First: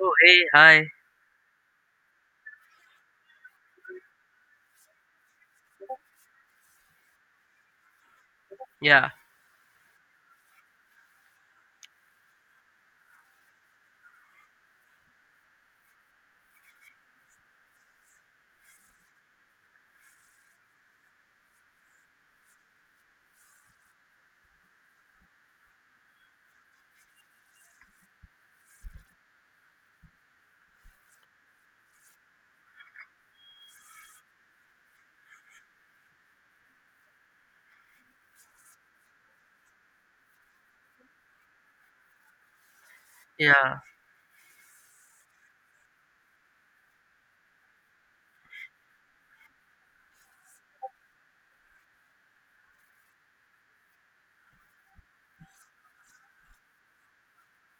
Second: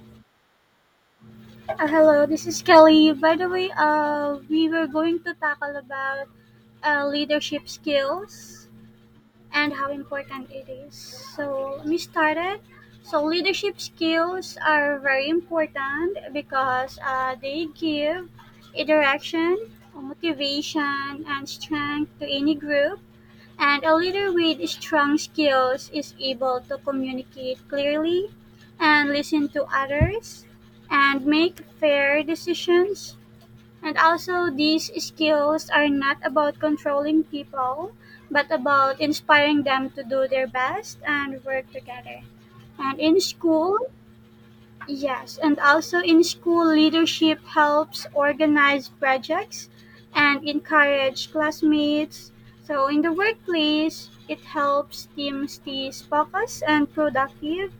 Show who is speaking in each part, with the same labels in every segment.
Speaker 1: Oh, hey, hi.
Speaker 2: Hello, this is Kelly. By the way, we were going to tackle about leadership skills
Speaker 1: Yeah,
Speaker 2: and how important it is. So let me start it. So leadership skills are very important because they give a direction, motivation, and strength to any group, and a leader with strong skills is able to communicate clearly and listen to others and make fair decisions. And also, these skills are not about controlling people, but about inspiring them to do their best and work together. And in school,
Speaker 1: yeah,
Speaker 2: yes, and also in school, leadership helps organize projects and encourage classmates. So in the workplace, it helps teams stay focused and productive.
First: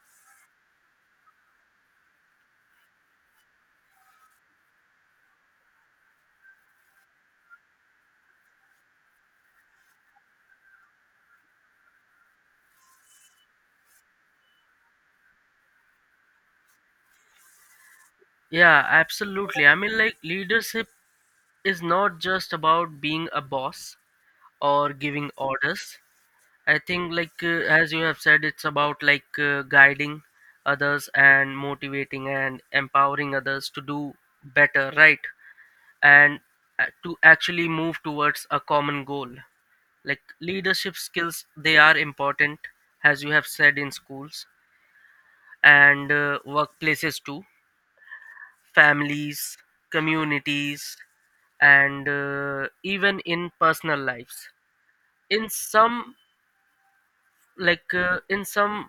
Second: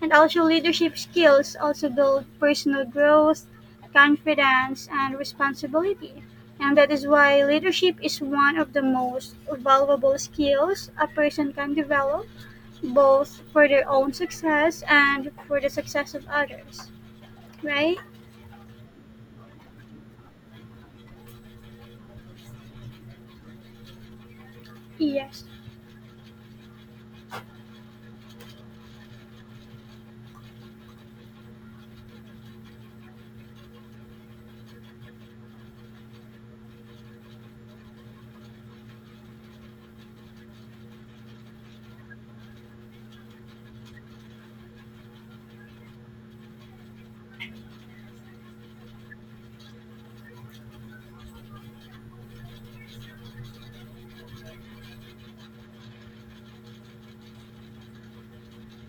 Speaker 2: And also, leadership skills also build personal growth, confidence, and responsibility. And that is why leadership is one of the most valuable skills a person can develop, both for their own success and for the success of others, right?
Speaker 1: yeah, absolutely. I mean, like, leadership is not just about being a boss or giving
Speaker 2: Yes,
Speaker 1: orders. I think, like, as you have said, it's about like guiding others and motivating and empowering others to do better, right? And to actually move towards a common goal. Like, leadership skills, they are important, as you have said, in schools and workplaces too, families, communities, and even in personal lives. In some, like in some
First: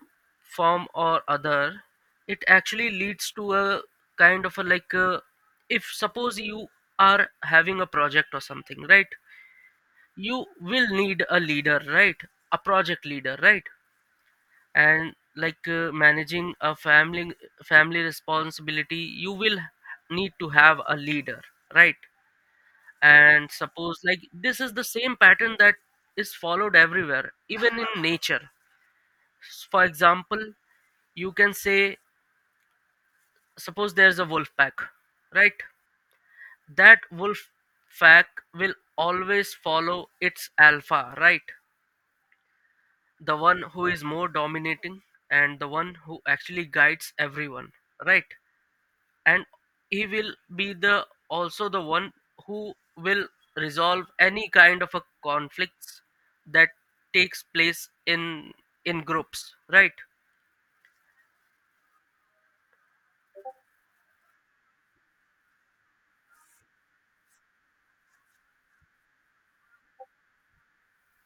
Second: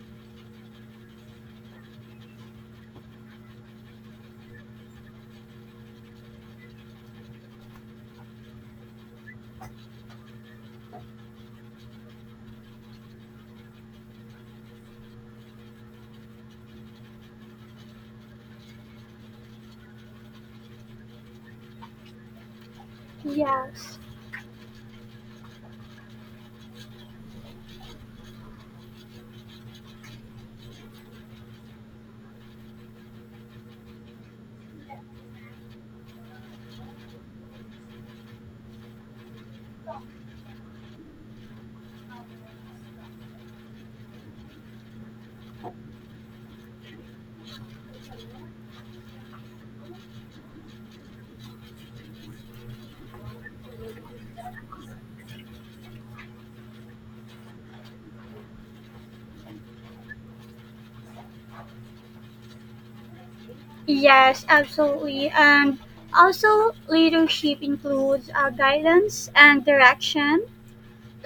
Speaker 1: form or other, it actually leads to a kind of a like, if suppose you are having a project or something, right? You will need a leader, right? A project leader, right? And like managing a family responsibility, you will need to have a leader, right? And
Speaker 2: yes,
Speaker 1: suppose like this is the same pattern that is followed everywhere, even in nature. For example, you can say suppose there's a wolf pack, right? That wolf pack will always follow its alpha, right? The one who is more dominating and the one who actually guides everyone, right? And he will be the also the one who will resolve any kind of a conflicts that takes place in groups, right?
Speaker 2: yes, absolutely. And also, leadership includes guidance and direction.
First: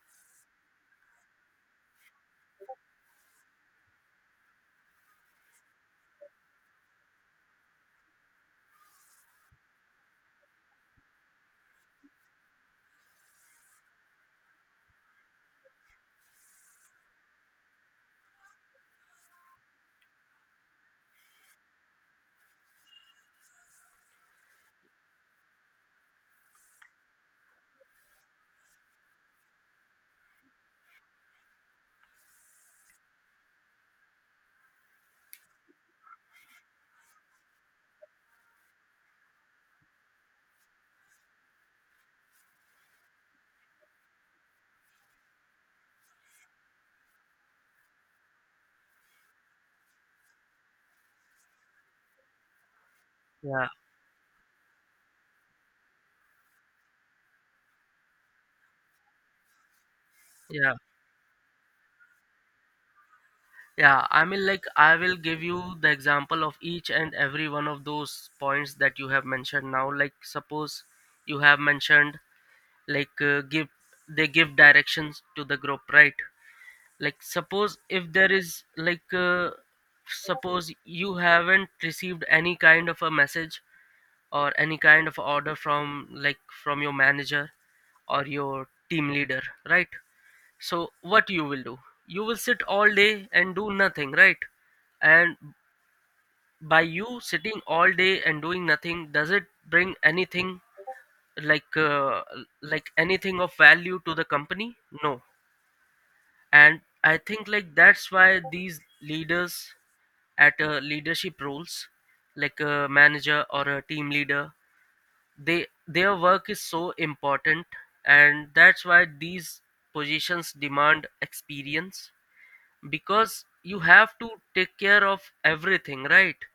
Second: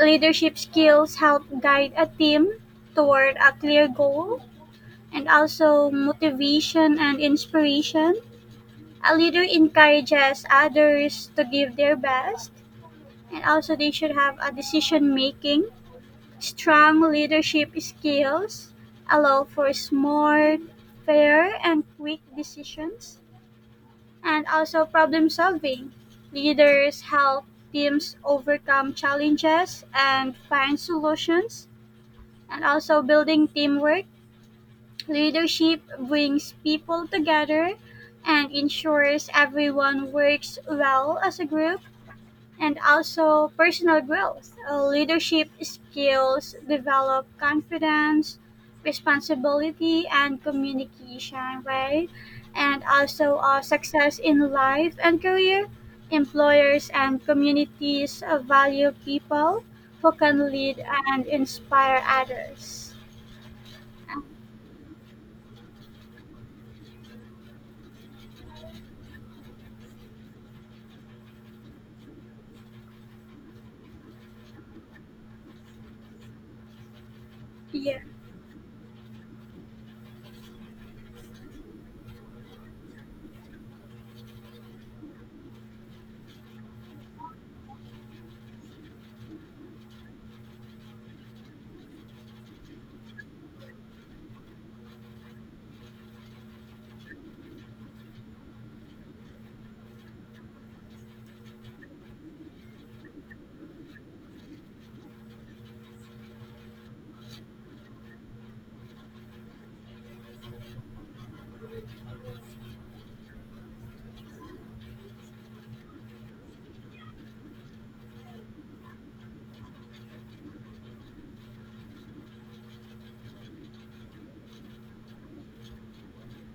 Speaker 2: Leadership skills help guide a team toward a clear goal, and also motivation and inspiration. A leader encourages others to give their best, and also they should have a decision making. Strong leadership skills allow for smart, fair, and quick decisions, and also problem solving. Leaders help teams overcome challenges and find solutions, and also building teamwork. Leadership brings people together and ensures everyone works well as a group, and also personal growth. Leadership skills, develop confidence, responsibility, and communication, right? And also
Speaker 1: Yeah,
Speaker 2: success in life and career. Employers and communities value people who can
Speaker 1: yeah
Speaker 2: lead and inspire others.
Speaker 1: yeah, I mean, like, I will give you the example of each and every one of those points that you have mentioned now. Like, suppose you have mentioned like give, they give directions to the group, right? Like suppose
Speaker 2: Yeah.
Speaker 1: if there is like suppose you haven't received any kind of a message or any kind of order from like from your manager or your team leader, right? So what you will do, you will sit all day and do nothing, right? And by you sitting all day and doing nothing, does it bring anything like uh, like anything of value to the company? No. And I think like that's why these leaders at leadership roles like a manager or a team leader, they, their work is so important. And that's why these positions demand experience, because you have to take care of everything, right?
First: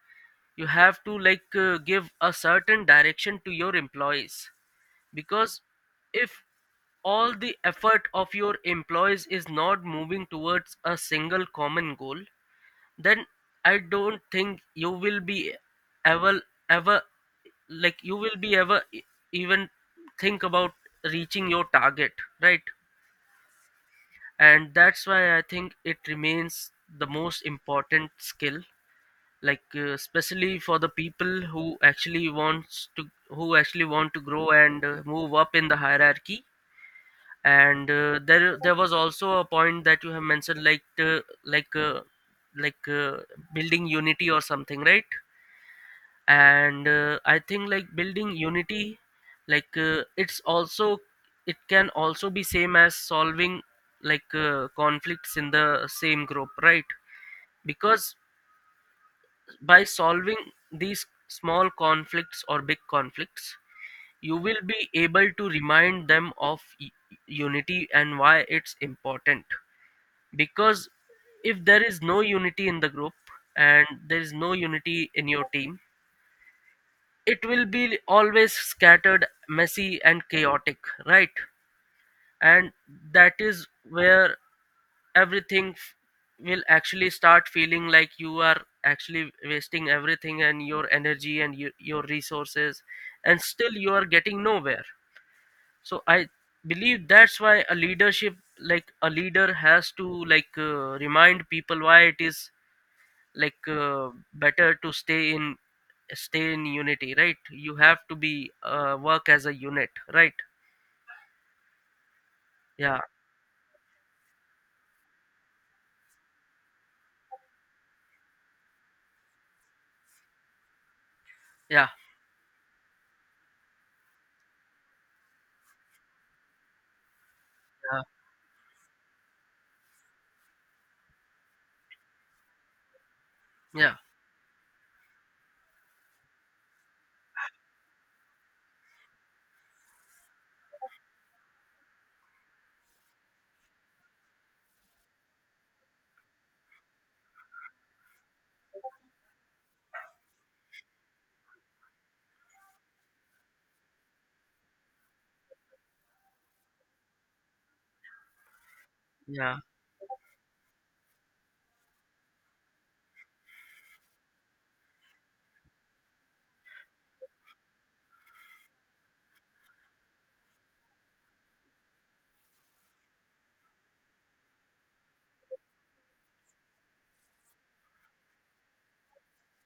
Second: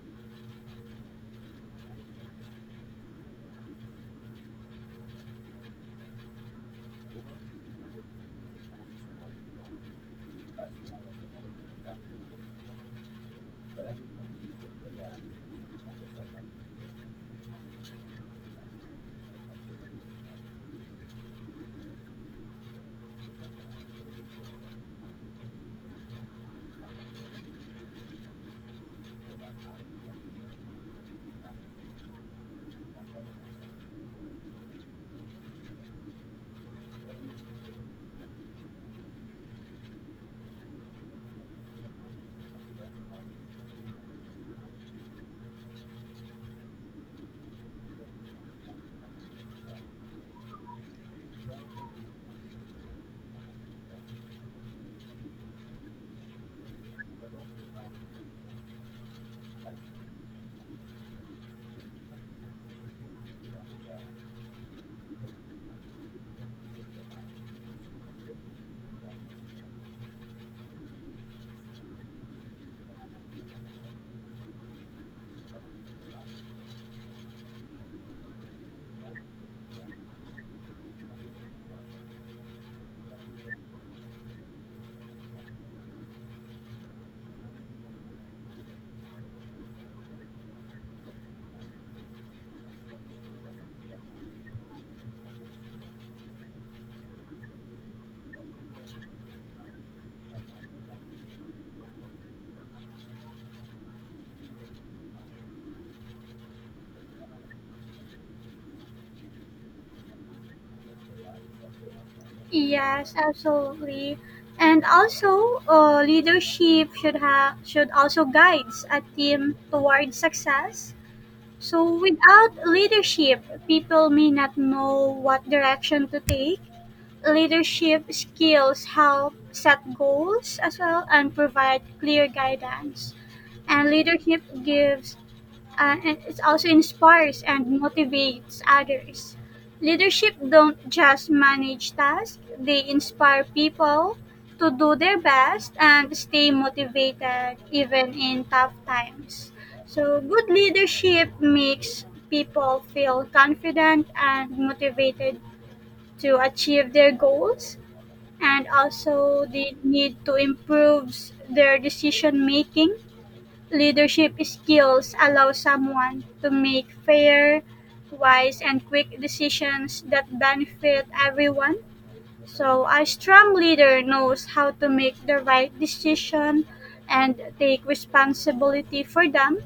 Speaker 1: You have to like give a certain direction to your employees, because if all the effort of your employees is not moving towards a single common goal, then I don't think you will be ever, ever like you will be ever e- even think about reaching your target, right? And that's why I think it remains the most important skill, like especially for the people who actually wants to who actually want to grow and move up in the hierarchy. And there was also a point that you have mentioned, like like uh, like uh, building unity or something, right? And I think like building unity, like it's also, it can also be same as solving like conflicts in the same group, right? Because by solving these small conflicts or big conflicts, you will be able to remind them of unity and why it's important. Because if there is no unity in the group and there is no unity in your team, it will be always scattered, messy and chaotic, right? And that is where everything will actually start feeling like you are actually wasting everything and your energy and your resources, and still you are getting nowhere. So I believe that's why a leadership, like a leader has to like remind people why it is like better to stay in unity, right? You have to be work as a unit, right? Yeah.
Speaker 2: Yes, absolutely. And also, leadership should also guides a team towards success. So,
Speaker 1: Yeah.
Speaker 2: without leadership, people may not know what direction to take.
Speaker 1: Yeah.
Speaker 2: Leadership skills help set goals as well and provide clear guidance. And
Speaker 1: Yeah,
Speaker 2: leadership gives and it also inspires and motivates others. Leadership don't just manage tasks, they inspire people to do their best and stay motivated even in tough times. So, good leadership makes people feel confident and motivated to achieve their goals, and also
Speaker 1: yeah,
Speaker 2: they need to improve their decision making. Leadership skills allow someone to make fair, wise, and quick decisions that benefit everyone. So, a strong leader knows how to make the right decision and take responsibility for them.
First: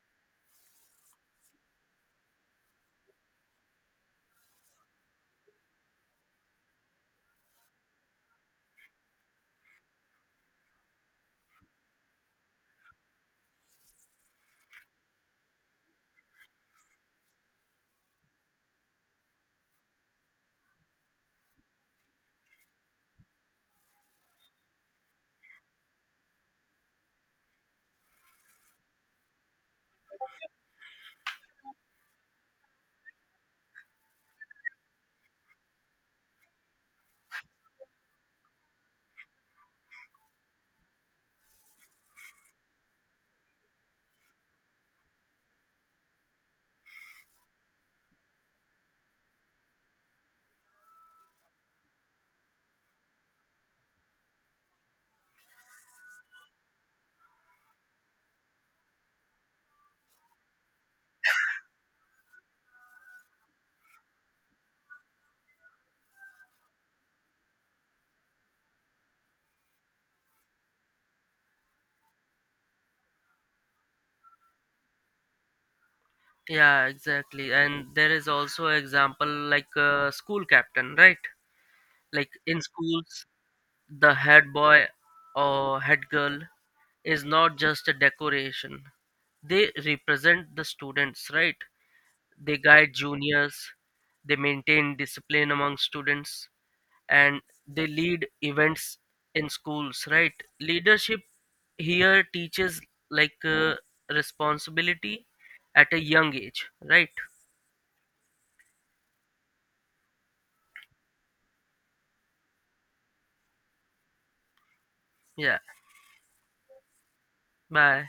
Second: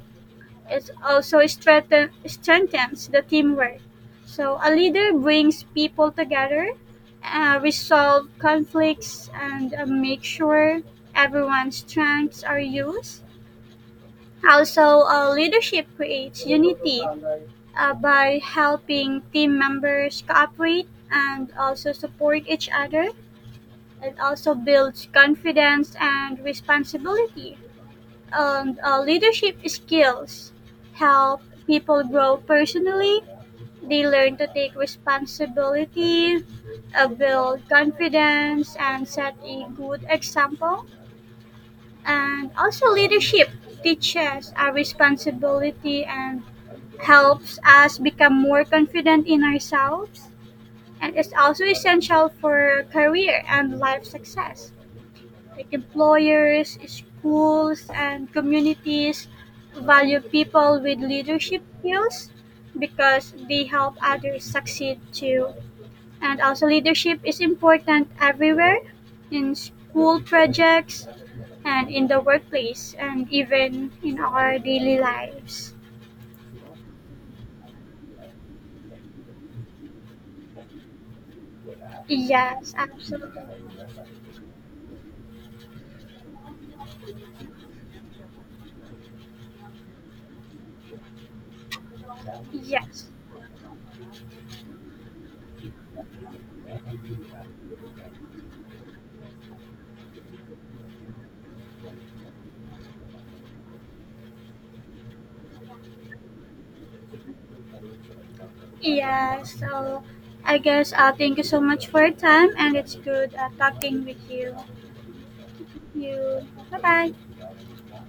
Speaker 2: It also strengthens the teamwork. So, a leader brings people together, resolve conflicts, and make sure everyone's strengths are used. Also, leadership creates unity by helping team members cooperate and also support each other. It also builds confidence and responsibility. And leadership skills help people grow personally. They learn to take responsibility, build confidence, and set a good example. And also, leadership teaches our responsibility and helps us become more confident in ourselves, and is also essential for career and life success. Like employers, schools, and communities value people with leadership skills because they help others succeed too. And also, leadership is important everywhere, in school projects and in the workplace and even in our daily lives.
Speaker 1: yeah, exactly. And there is also example like school captain, right? Like in
Speaker 2: Yes,
Speaker 1: schools,
Speaker 2: absolutely.
Speaker 1: the head boy or head girl is not just a decoration. They represent the students, right? They guide
Speaker 2: Yes.
Speaker 1: juniors, they maintain discipline among students, and they lead events in schools, right? Leadership here teaches like responsibility at a young age, right?
Speaker 2: Yeah, so I guess thank you so much for your time and it's good talking with you.
Speaker 1: Yeah,
Speaker 2: You bye bye.
Speaker 1: bye.